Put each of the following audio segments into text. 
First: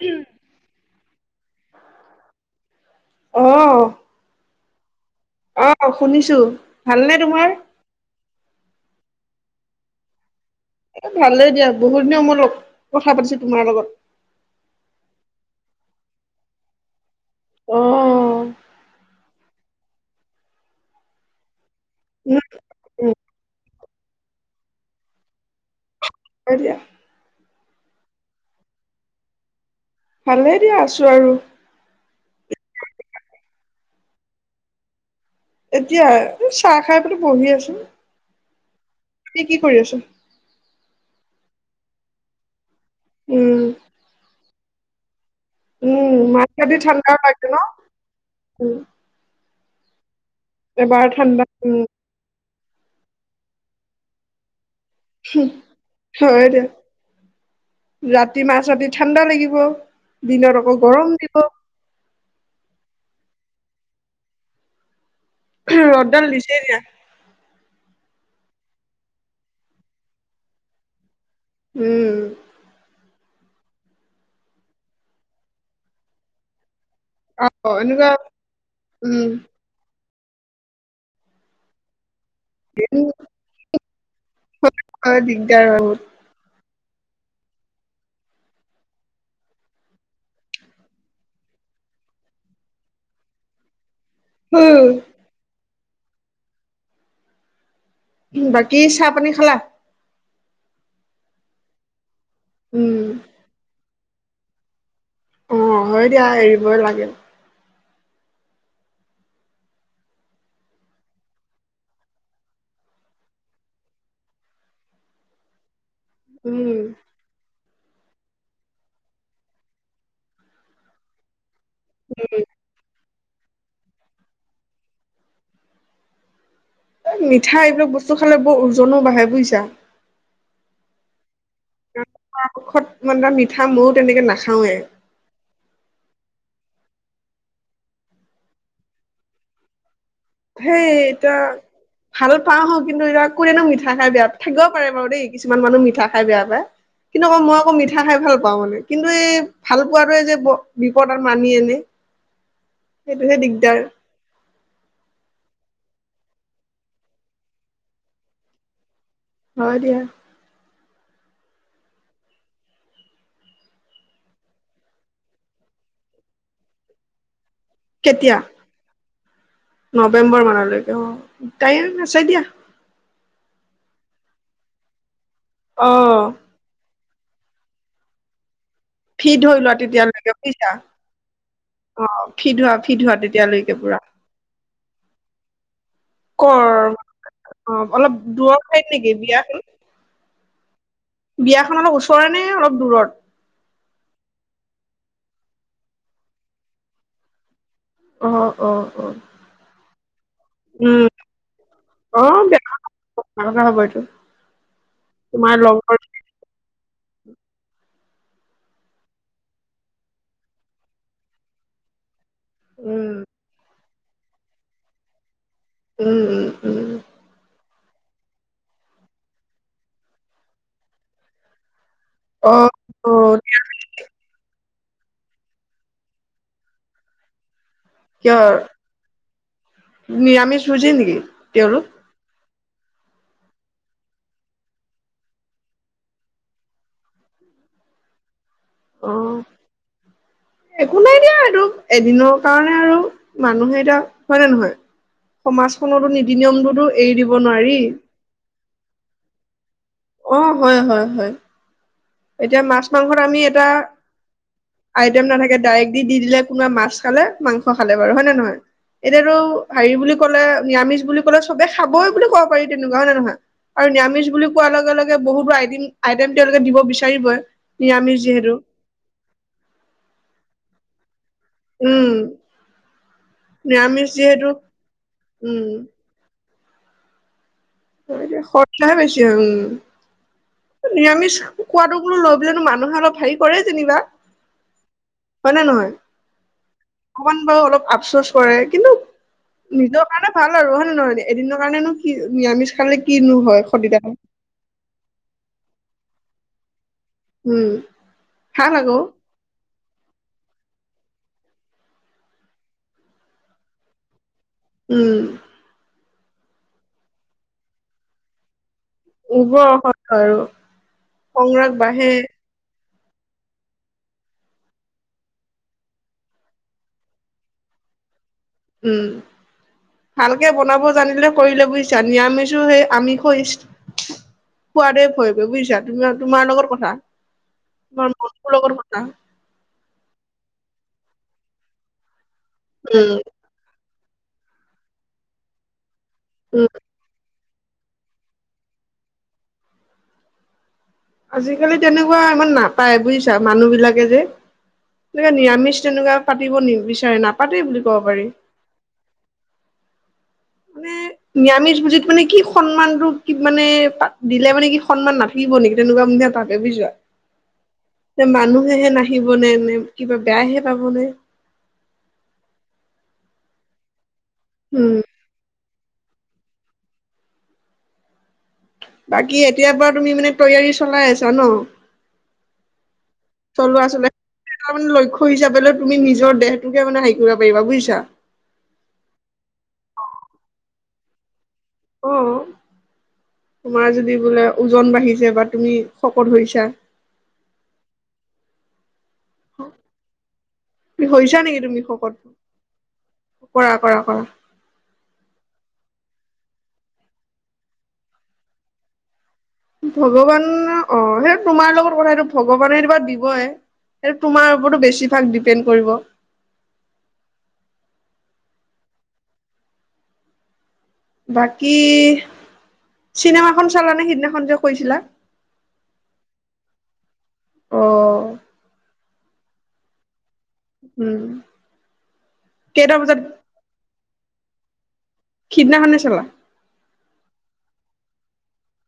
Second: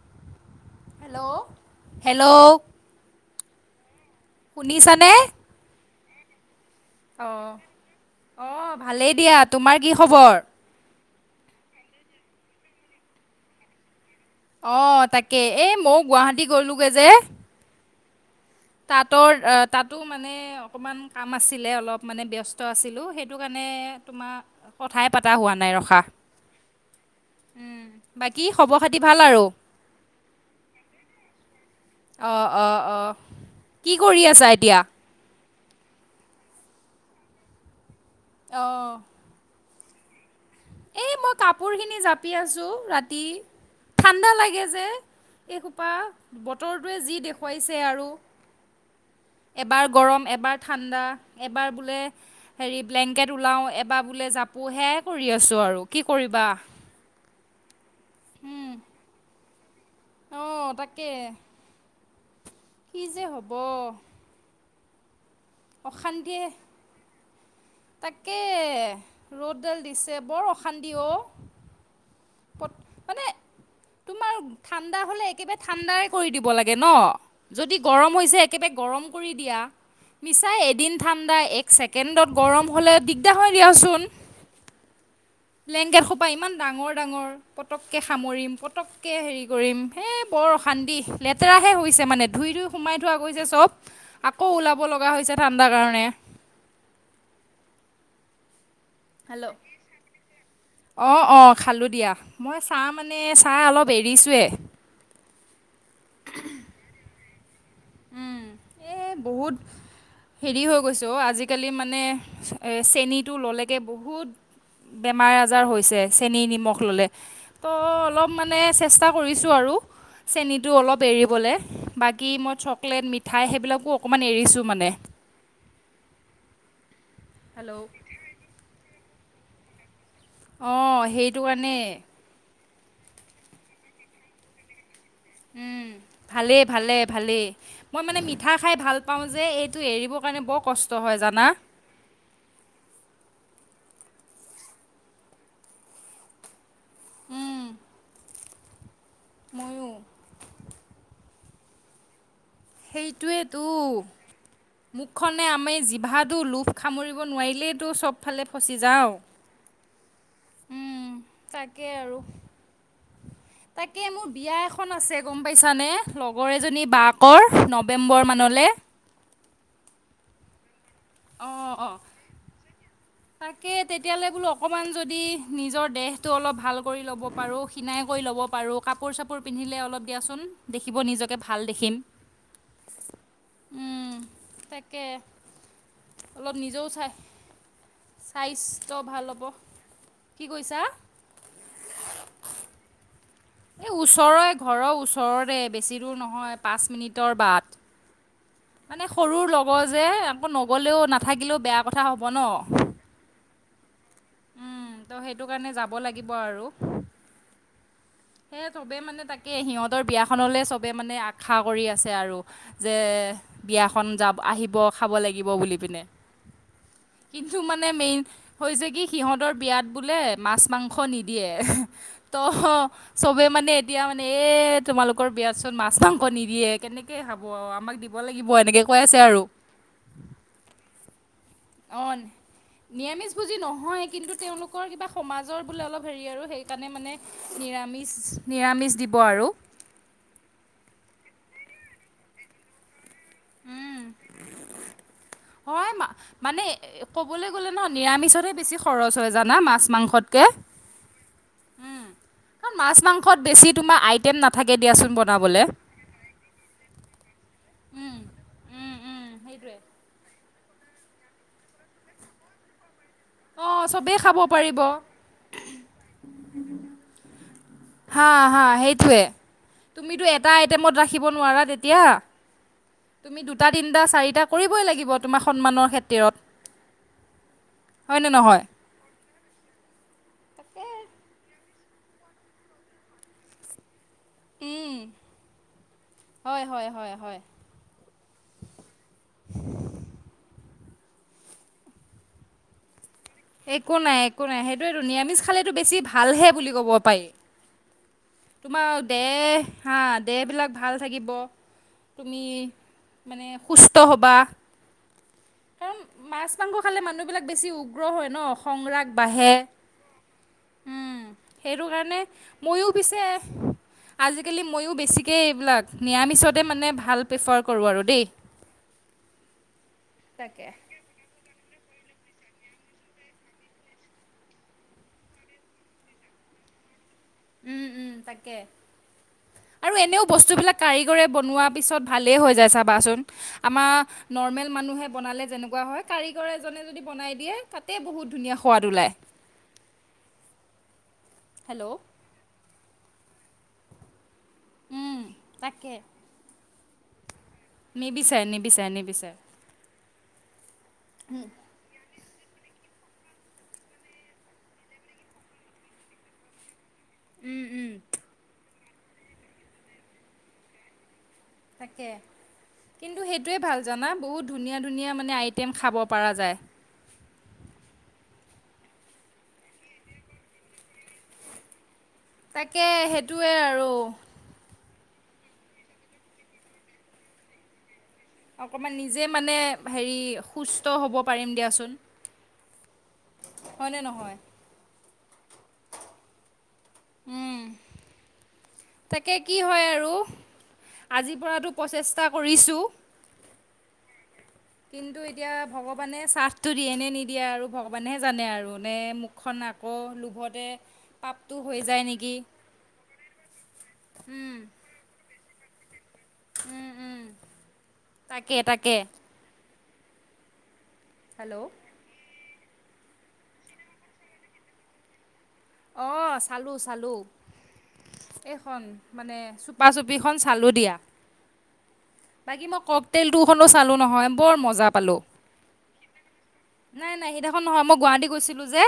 উম। Hello hello. আহ। শুনিছা নে? আহ শুনিছো। ভালনে তোমাৰ? আহ, আহ ভালেই দিয়া তোমাৰ কি খবৰ? এ ভালেই দিয়া বহুত দিনৰ মোৰত কথা পাতিছো তোমাৰ লগত। অ তাকে এই মইও গুৱাহাটী গলোগে যে অঁ। তাতৰ তাতো মানে অকমান কাম আছিল। অলপ মানে উম, ব্যস্ত আছিলোঁ, উম, সেইটো কাৰণে তোমাৰ কথাই পতা হোৱা নাই ৰখা। হয় দিয়া। উম বাকী খবৰ খাতি ভাল আৰু? ভালে দিয়া আছোঁ আৰু। অ অ অ কি কৰি আছা এতিয়া? এতিয়া চাহ খাই পেণে বহি আছো। আহ। তুমি কি কৰি আছা? মই কাপোৰ খিনি জাপি আছো ৰাতি উম, ঠাণ্ডা লাগে যে। এই খোপা উম, মাছ ৰাতি বতৰটোৱে ঠাণ্ডা যি লাগে ন দেখুৱাইছে আৰু উম, এবাৰ গৰম। এবাৰ ঠাণ্ডা এবাৰ বোলে হেৰি ব্লেংকেট ওলাওঁ এবাৰ বোলে জাপো সেয়াই কৰি। চো আৰু কি কৰিবা। হয় দিয়া ৰাতি মাজ ৰাতি ঠাণ্ডা লাগিব। দিনত অঁ আকৌ তাকে গৰম দিব। [unintelligible] ৰদ দাল অশান্তিয়ে দিছে এতিয়া। তাকে ৰ'দডাল দিছে বৰ অশান্তি অ'। উম। মানে তোমাৰ ঠাণ্ডা হলে একেবাৰে ঠাণ্ড কৰি দিব লাগে। ন, অ', যদি এনেকুৱা গৰম হৈছে একেবাৰে গৰম উম, কৰি দিয়া। মিছাই এদিন ঠাণ্ডা এক ছেকেণ্ডত। গৰম হ'লে দিগদাৰ হয় দিয়াচোন হয় দিগদাৰ হয় ব্লেংকেট খোপা। ডাঙৰ ডাঙৰ, পতককে সামৰিম পতককে হেৰি কৰিম বৰ অশান্তি লেতেৰা। হৈছে মানে, ধুই ধুই সোমাই থোৱা গৈছে চব। আকৌ ওলাব বহুত। লগা হৈছে ঠাণ্ডাৰ কাৰণে। বাকী চাহ পানী হেল্ল' খালা? অঁ অঁ খালোঁ দিয়া মই চাহ উম, মানে চাহ অলপ এৰিছোৱেই অ হয় দিয়া এৰিবই লাগে। উম এই বহুত হেৰি হৈ গৈছোঁ আজিকালি মানে চেনীটো ললেগে বহুত। বেমাৰ আজাৰ হৈছে চেনী উম, নিমখ ললে তো অলপ মানে চেষ্টা কৰিছোঁ আৰু চেনীটো অলপ এৰিবলৈ বাকী মই চব মিঠাই সেইবিলাকো অকণমান এৰিছোঁ মানে এই মিঠা হেল্ল' এইবিলাক বস্তু খালে বৰ ওজনো বাঢ়ে বুজিছা অঁ সেইটো কাৰণে ঔষধ মানে মিঠা ময়ো তেনেকে নাখাওৱে উম ভালেই ভালে ভালেই মই মানে মিঠা খাই ভাল পাওঁ যে এইটো এৰিব সেই এতিয়া ভাল পাও কিন্তু এয়া কোনো মিঠা খাই বেয়া পায় থাকিব পাৰে বাৰু দেই কিছুমান মানুহ মিঠা খাই বেয়া পায় কিন্তু আকৌ মই আকৌ মিঠা খাই ভাল পাওঁ মানে কিন্তু এই ভাল ময়ো পোৱাটোৱেই যে বিপদ আৰু মাতি আনে সেইটোহে সেইটোৱেইতো দিগদাৰ মুখখনে আমি জিভাটো লোভ সামুৰিব নোৱাৰিলেইতো চবফালে ফচি যাওঁ হয় দিয়া তাকে আৰু তাকে মোৰ বিয়া এখন আছে গম পাইছানে লগৰ এজনী বাকৰ নৱেম্বৰ কেতিয়া মানলে নৱেম্বৰ মানলৈকে অ অঁ টাইম অঁ আছে দিয়া তাকে তেতিয়ালে বোলো অকমান যদি নিজৰ অ'। দেহটো অলপ ভাল কৰি ল'ব পাৰোঁ খিনাই কৰি ল'ব পাৰোঁ কাপোৰ চাপোৰ ফিট ধৰি লোৱা পিন্ধিলে অলপ তেতিয়ালৈকে দিয়াচোন বুজিছা দেখিব নিজকে ভাল দেখিম অ ফিট হোৱা ফিট হোৱা তেতিয়ালৈকে কৰা তাকে অলপ কৰ নিজেও চাই অ অলপ দূৰ ঠাইত স্বাস্থ্য নেকি ভাল হ'ব বিয়াখন কি কৈছা বিয়াখন অলপ ওচৰে নে অলপ দূৰত এ ওচৰৰে ঘৰৰ ওচৰৰে বেছি দূৰ নহয় পাঁচ মিনিটৰ বাট অ অ অ মানে সৰুৰ লগৰ যে আকৌ নগলেও উম নাথাকিলেও বেয়া কথা হ'ব ন অ বেয়া কথা হব এইটো উম ত' সেইটো তোমাৰ কাৰণে যাব লগৰ লাগিব আৰু সেয়ে চবে মানে তাকে সিহঁতৰ বিয়াখনলে চবে মানে আশা কৰি আছে আৰু যে উম বিয়াখন যাব আহিব খাব লাগিব লাগিব বুলি পিনে উম উম উম কিন্তু মানে মেইন হৈছে কি সিহঁতৰ বিয়াত বোলে মাছ মাংস নিদিয়ে ত অ অ চবে মানে এতিয়া মানে এ তোমালোকৰ বিয়াত চোন মাছ মাংস নিদিয়ে কেনেকে খাব আৰু আমাক দিব কিয় লাগিব এনেকে কৈ আছে আৰু নিৰামিষ ভোজি নেকি তেওঁলোক অ নিৰামিষ ভূজি নহয় কিন্তু তেওঁলোকৰ কিবা সমাজৰ বোলে অলপ হেৰি আৰু সেইকাৰণে মানে নিৰামিষ নিৰামিষ অ দিব আৰু একো নাই দিয়া এইটো এদিনৰ কাৰণে আৰু মানুহে এতিয়া উম, হয় নে নহয় হয় সমাজখনতো নীতি মানে নিয়মটোতো এৰি দিব ক'বলৈ গলে নোৱাৰি নহ নিৰামিষতে বেছি খৰচ হয় জানা মাছ মাংস অ হয় হয় হয় এতিয়া কাৰণ মাছ মাংসত আমি এটা বেছি তোমাৰ আইটেম নাথাকে দিয়াচোন আইটেম নাথাকে বনাবলৈ ডাইৰেক্ট দি দি দিলে কোনবা মাছ খালে মাংস খালে বাৰু উম, হয় নে নহয় উম, উম, এতিয়াটো সেইটোৱে। হেৰি বুলি কলে নিৰামিষ বুলি কলে চবে খাবই বুলি কব পাৰি তেনেকুৱা হয় নে নহয় অ', আৰু চবেই নিৰামিষ খাব বুলি কোৱাৰ পাৰিব। লগে লগে বহুতো আইদিম আইটেম তেওঁলোকে দিব বিচাৰিবই নিৰামিষ হা যিহেতু হা সেইটোয়ে তুমিটো এটা আইটেমত নোৱাৰা তেতিয়া। উম তুমি দুটা তিনিটা নিৰামিষ চাৰিটা যিহেতু কৰিবই লাগিব তোমাৰ উম। সন্মানৰ খাতিৰত নহয়? খৰচাহে বেছি হয় মো নিৰামিষ খোৱাদো লৈ পেলেনো মানুহে অলপ হেৰি কৰে যেনিবা উম, হয় নে নহয় হয়, হয়, হয়, অকমান হয়। বাৰু অলপ আপচোচ কৰে কিন্তু নিজৰ কাৰণে ভাল আৰু হয় নে নহয় এদিনৰ কাৰণেনো কি নিৰামিষ খালে কিনো হয় একো সদিনা নাই একো নাই সেইটোয়েটো নিৰামিষ খালেতো বেছি ভালহে বুলি ক'ব পাৰি উম ভাল তোমাৰ আকৌ দেহ দেহ বিলাক ভাল থাকিব তুমি মানে সুস্থ হ'বা উম কাৰণ মাছ মাংস খালে মানুহ বিলাক বেছি উগ্ৰ হয় ন খং ৰাগ বাঢ়ে উৰ্বৰ অসত্য আৰু উম সংৰাগ সেইটো বাঢ়ে কাৰণে ময়ো পিছে আজিকালি মইও বেছিকে এইবিলাক নিৰামিছতে মানে ভাল প্ৰিফাৰ কৰোঁ আৰু দেই উম ভালকে তাকে। বনাব জানিলে কৰিলে বুজি আমিজো হে আমি কৈছ খোৱাদেই ভয়ব বুজিছা তুমি তোমাৰ লগত কথা উম, ম উম, ম তাকে। লগৰ কা [unintelligible] আৰু এনেও বস্তুবিলাক কাৰিকৰেী বনোৱাৰ পিছত ভালেই হৈ যায় চাবাচোন উম আমাৰ নৰ্মেল মানুহে বনালে যেনেকুৱা হয় কাৰিকৰ উম এজনে যদি বনাই দিয়ে তাতে বহুত ধুনীয়া সোৱাদ ওলায় আজিকালি হেল্ল' তেনেকুৱা ইমান নাপায় বুজিছা মানুহ বিলাকে যে উম, তে নিৰামিষ তাকে তেনেকুৱা পাতিব নিবিচাৰে ন পাতে বুলি কব পাৰি নিবিচাৰে, নিবিচাৰে, নিবিচাৰে। মানে নিয়ামিজ বুলি। মানে কি সন্মানটোক কি মানে প দিলে মানে কি সন্মান নাথাকিব নেকি তেনেকুৱা বুলি ভাবে বুজিছ। মানুহেহে নাহিবনে নে কিবা বেয়াহে পাব নে। তাকে কিন্তু সেইটোয়ে ভাল জানা বহুত ধুনীয়া উম ধুনীয়া মানে আই টেম খাব পাৰা যায়। বাকী এতিয়াৰ পৰা তুমি মানে তৈয়াৰী চলাই আছা ন তাকে সেইটোৱে চলো আৰু আছিলেটামান লৈ হিচাপে তুমি নিজৰ দেহটোকোনে হেৰি কৰিব পাৰিবা বুজিছা। অকমান নিজে মানে হেৰি সুস্থ হ'ব পাৰিম দিয়াচোন অ তোমাৰ হয়নে যদি নহয় বোলে ওজন বাঢ়িছে বা তুমি শকত হৈছা উম তাকে কি হয় আৰু আজিৰ হৈছা নেকি পৰাতো তুমি শকত প্ৰচেষ্টা কৰিছোঁ কৰা কৰা কৰা কিন্তু এতিয়া ভগৱানে চ্বফটো দিয়ে নে নিদিয়ে আৰু ভগৱানেহে জানে আৰু নে মোক ভগৱান অ সেই পাপটো তোমাৰ হৈ লগত যায় কথাটো নেকি ভগৱানে কিবা দিবই সেইটো তোমাৰ ওপৰতো বেছিভাগ ডিপেণ্ড কৰিব উম উম তাকে তাকে হেল্ল' বাকী চিনেমাখন চালা নে সিদিনাখন যে কৈছিলা অ চালো চালো অ এইখন মানে চুপা চুপি চালো দিয়া, উম বাকী মই কেইটা বজাত ককটেল টো খনো চালো নহয় বৰমজা সিদিনাখনে চালা নাই নাই সেইদিনাখন নহয় মই গুৱাহাটী গৈছিলো যে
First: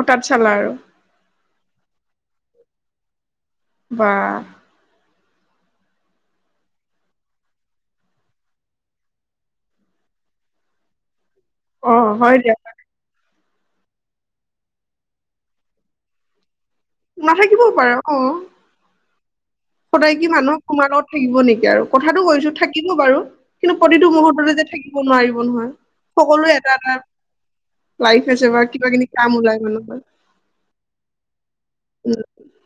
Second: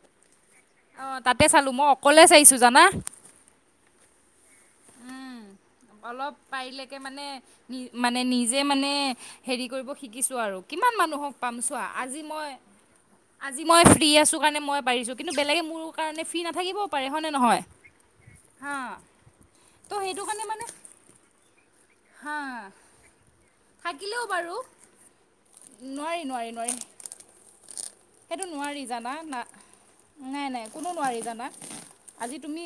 অঁ তাত চালা আৰু অ তাতে চালো মই অকলে চাইছো জানা বা উম অলপ পাৰিলকে মানে নি মানে নিজে মানে হেৰি কৰিব শিকিছো আৰু কি! কি মানুহক পাম চোৱা অ আজি হয় মই দিয়া আজি মই ফ্ৰী আছো কাৰণে মই পাৰিছো কিন্তু বেলেগ ম কাৰণ ফ্ৰী নাথাকিবওঁ পাৰে হয় ন নহয় নাথাকিবও পাৰে অ ত' সদায় সেইটো কি কাৰণে মানুহক মানে তোমাৰ লগত থাকিব নেকি আৰু কথাটো হা কৈছো থাকিব বাৰু কিন্তু প্ৰতিটো থাকিলেও বাৰু মুহূৰ্ততে। থাকিব নোৱাৰিব নহয় নোৱাৰি নোৱাৰি সকলো এটা নোৱাৰি এটা। লাইফ সেইটো আছে বা নোৱাৰি কিবা কিনি জানা কাম না ওলাই মানুহহৰ--' নাই নাই কোনো নোৱাৰি জানা আজি তুমি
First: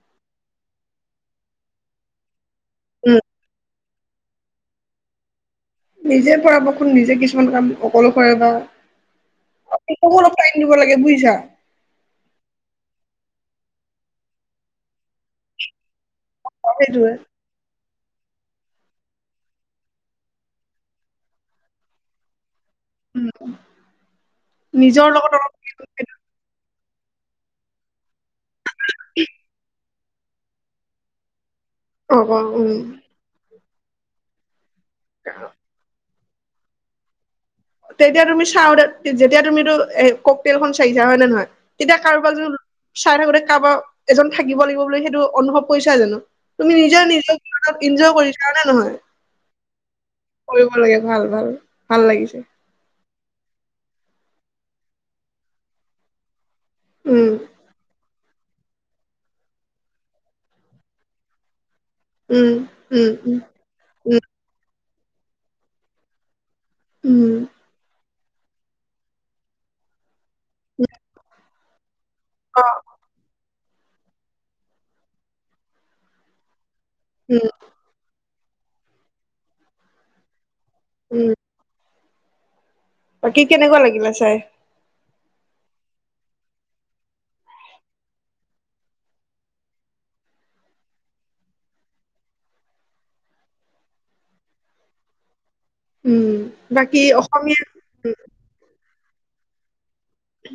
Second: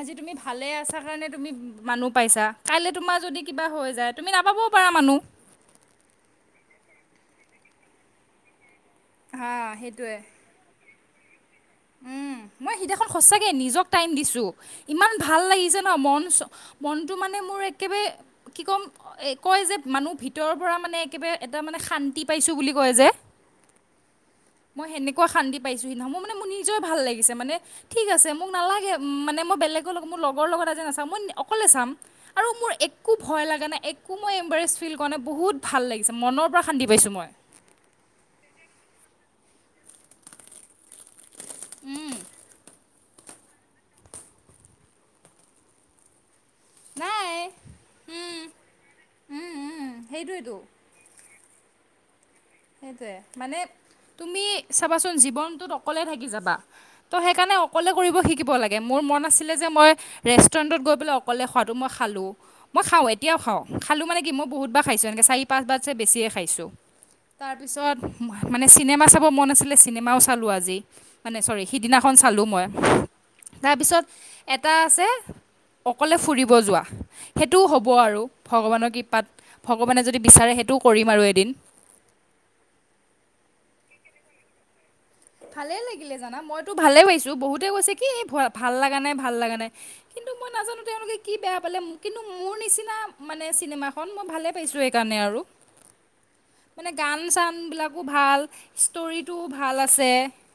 আজি তুমি ভালে আছা কাৰণে তুমি মানুহ পাইছা কাইলৈ উম তোমাৰ যদি কিবা হৈ য তুমি নাপাবও পাৰা মানুহ। নিজে কৰাব খু নিজে কিছুমান কাম অকো কৰে বা হা সেইটোৱে অপাই দিব লাগে বুজিছা। উ মই সিদিনাখন সচাকে নিজক টাইম দিছো ইমান ভাল লাগি যে ন মন সেইটোৱে মনটো মানে মোৰ একেবাৰে কি ক'ম এ কয় যে মানুহ ভিতৰৰ পৰা মানে একেবাৰে এটা মানে শান্তি পাইছো বুলি ক উম, মই নিজৰ সেনেকুৱা লগত অলপ শান্তি পাইছো সি মানে মোৰ নিজ ভাল লাগে। ম মই বোৰ লগৰ লগত অকলে চাম অ অ আৰু মোৰ উম একো ভয় লাগা নাই একো মই এম্বাৰেজ ফিল কৰা নাই বহুত ভাল লাগে। মনৰ পৰা শান্তি পাইছো মই তেতিয়া তুমি চাওঁ দে যেতিয়া তুমিটো কক তেল খন চাইছা হয় নে নহয় তেতিয়া কাৰোবাৰ য চাই থাকোতে কাৰোবাৰ এজন থাকিব লাগিব বুলি সেইটো অনুভৱ কৰিছা জানো? তুমি নিজৰ নাই নিজক অপ ইনজয় কৰিছা হয় নে নহয়। সেইটোৱেতো কৰিব লাগে ভাল ভাল ভাল লাগিছে। সেইটোয়ে মানে তুমি চাবাচোন জীৱনটোত অকলে থাকি যাবা। ত' উম সেইকাৰণে অকলে কৰিব শিকিব লাগে মোৰ মন আছিলে যে মই ৰেষ্টুৰেণ্টত গৈ পেলাই অকলে স। মই খালোঁ। উম মই খাওঁ উম উম এতিয়াওঁ খাওঁ। খালোঁ উম মানে কি মই বহুত কা খাইছো এনেকে চাৰি পাঁচ বাতছে বেছিয়ে খাইছো উম তাৰপিছত মানে চিনেমা চাব মন আছিলে চিনেমাওঁ চালোঁ আজি উম মানে চৰি সিদিনা খন চালোঁ অ মই তাৰপিছত এটা আছে অকলে ফুৰিব যোৱা উম সেইটোও হ'ব আৰু ভগৱানৰ কৃ পাত ভগৱানে যদি বিচাৰে সেইটো কৰিম আৰু উম এদিন বাকী কেনেকুৱা লাগিলে চাই ভালে লাগিলে জানা মইতো ভালে পাইছো বহুতে কৈছে কি ভাল লগা নাই ভাল লগা নাই কিন্তু মই নাজানো তেওঁলোকে কি বেয়া পালে কিন্তু মোৰ নিচিনা মানে চিনেমাখন মই ভালে পাইছো সেই কাৰণে আৰু উম, মানে বাকী গান চান অসমীয়া বিলাকো ভাল। ষ্টৰী টো ভাল আছে।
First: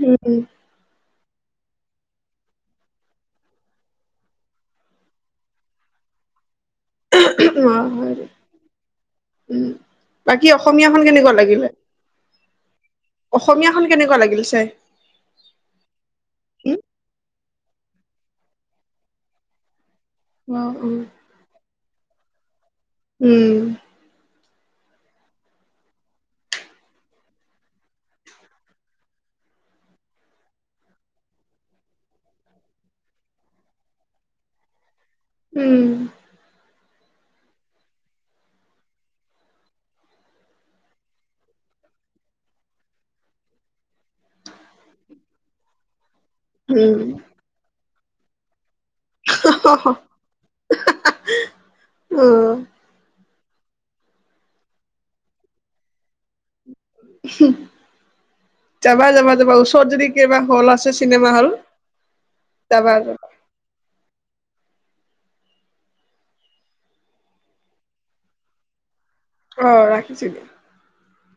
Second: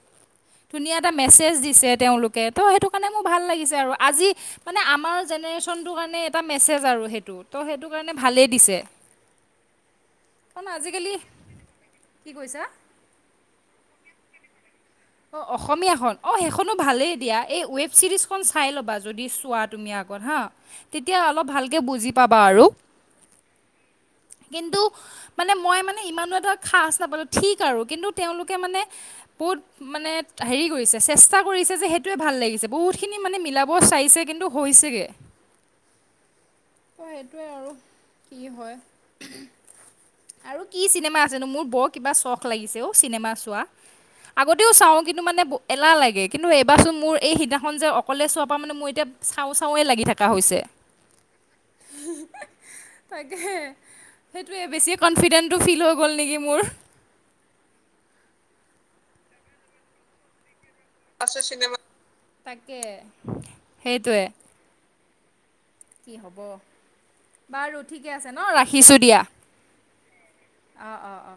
উম, উম, ধুনীয়া এটা মেছেজ দিছে তেওঁলোকে ত' সেইটো কাৰণে মোৰ ভাল লাগিছে আৰু আজি মানে আমাৰ জেনেৰেশ্যনটোৰ কাৰণে এটা মেছেজ আৰু সেইটো ত অ, সেইটো কাৰণে হয় দে। ভালেই দিছে উম বাকী কাৰণ অসমীয়াখন আজিকালি কেনেকুৱা লাগিলে কি কৈছা! অসমীয়াখন কেনেকুৱা লাগিল চাই? অঁ অসমীয়া খন অঁ সেইখনো উম, ভালেই এ দিয়া। এই ৱেব ছিৰিজখন চাই ল'বা যদি চোৱা তুমি আগত হা অ', অ', তেতিয়া অলপ ভালকৈ বুজি পাবা আৰু। উম। কিন্তু মানে মই মানে ইমানো এটা খাজ নাপালোঁ ঠিক আৰু কিন্তু তেওঁলোকে মানে বহুত। মানে হেৰি কৰিছে চেষ্টা কৰিছে যে সেইটোৱে ভাল লাগিছে বহুত খিনি মানে মিলাব চাইছে কিন্তু। আছেগে। উম। ত সেইটোৱে আৰু কি হয়। আৰু কি চিনেমা আছেনো? মোৰ বৰ কিবা চখ লাগিছে অ' চিনেমা চোৱা। আগতেও চাওঁ কিন্তু মানে এলাহ লাগে। কিন্তু এইবাৰচোন উম, মোৰ এই সিদিনাখন যে অকলে চোৱাৰ পৰা মানে মোৰ এতিয়া চাওঁ চাওঁৱেই অ', লাগি থকা হৈছে। অ। সেইটোৱে বেছি কনফিডেণ্টটো ফিল হৈ গ'ল নেকি মোৰ। যাবা যাবা যাবা ওচৰত যদি কেইবা হ'ল আছে। চিনেমা হল চ তাকে যাবা যাবা সেইটোৱে। কি হব বাৰু ঠিকে আছে ন ৰাখিছো দিয়া। আহ ৰাখিছো দ অ' অ' অ'।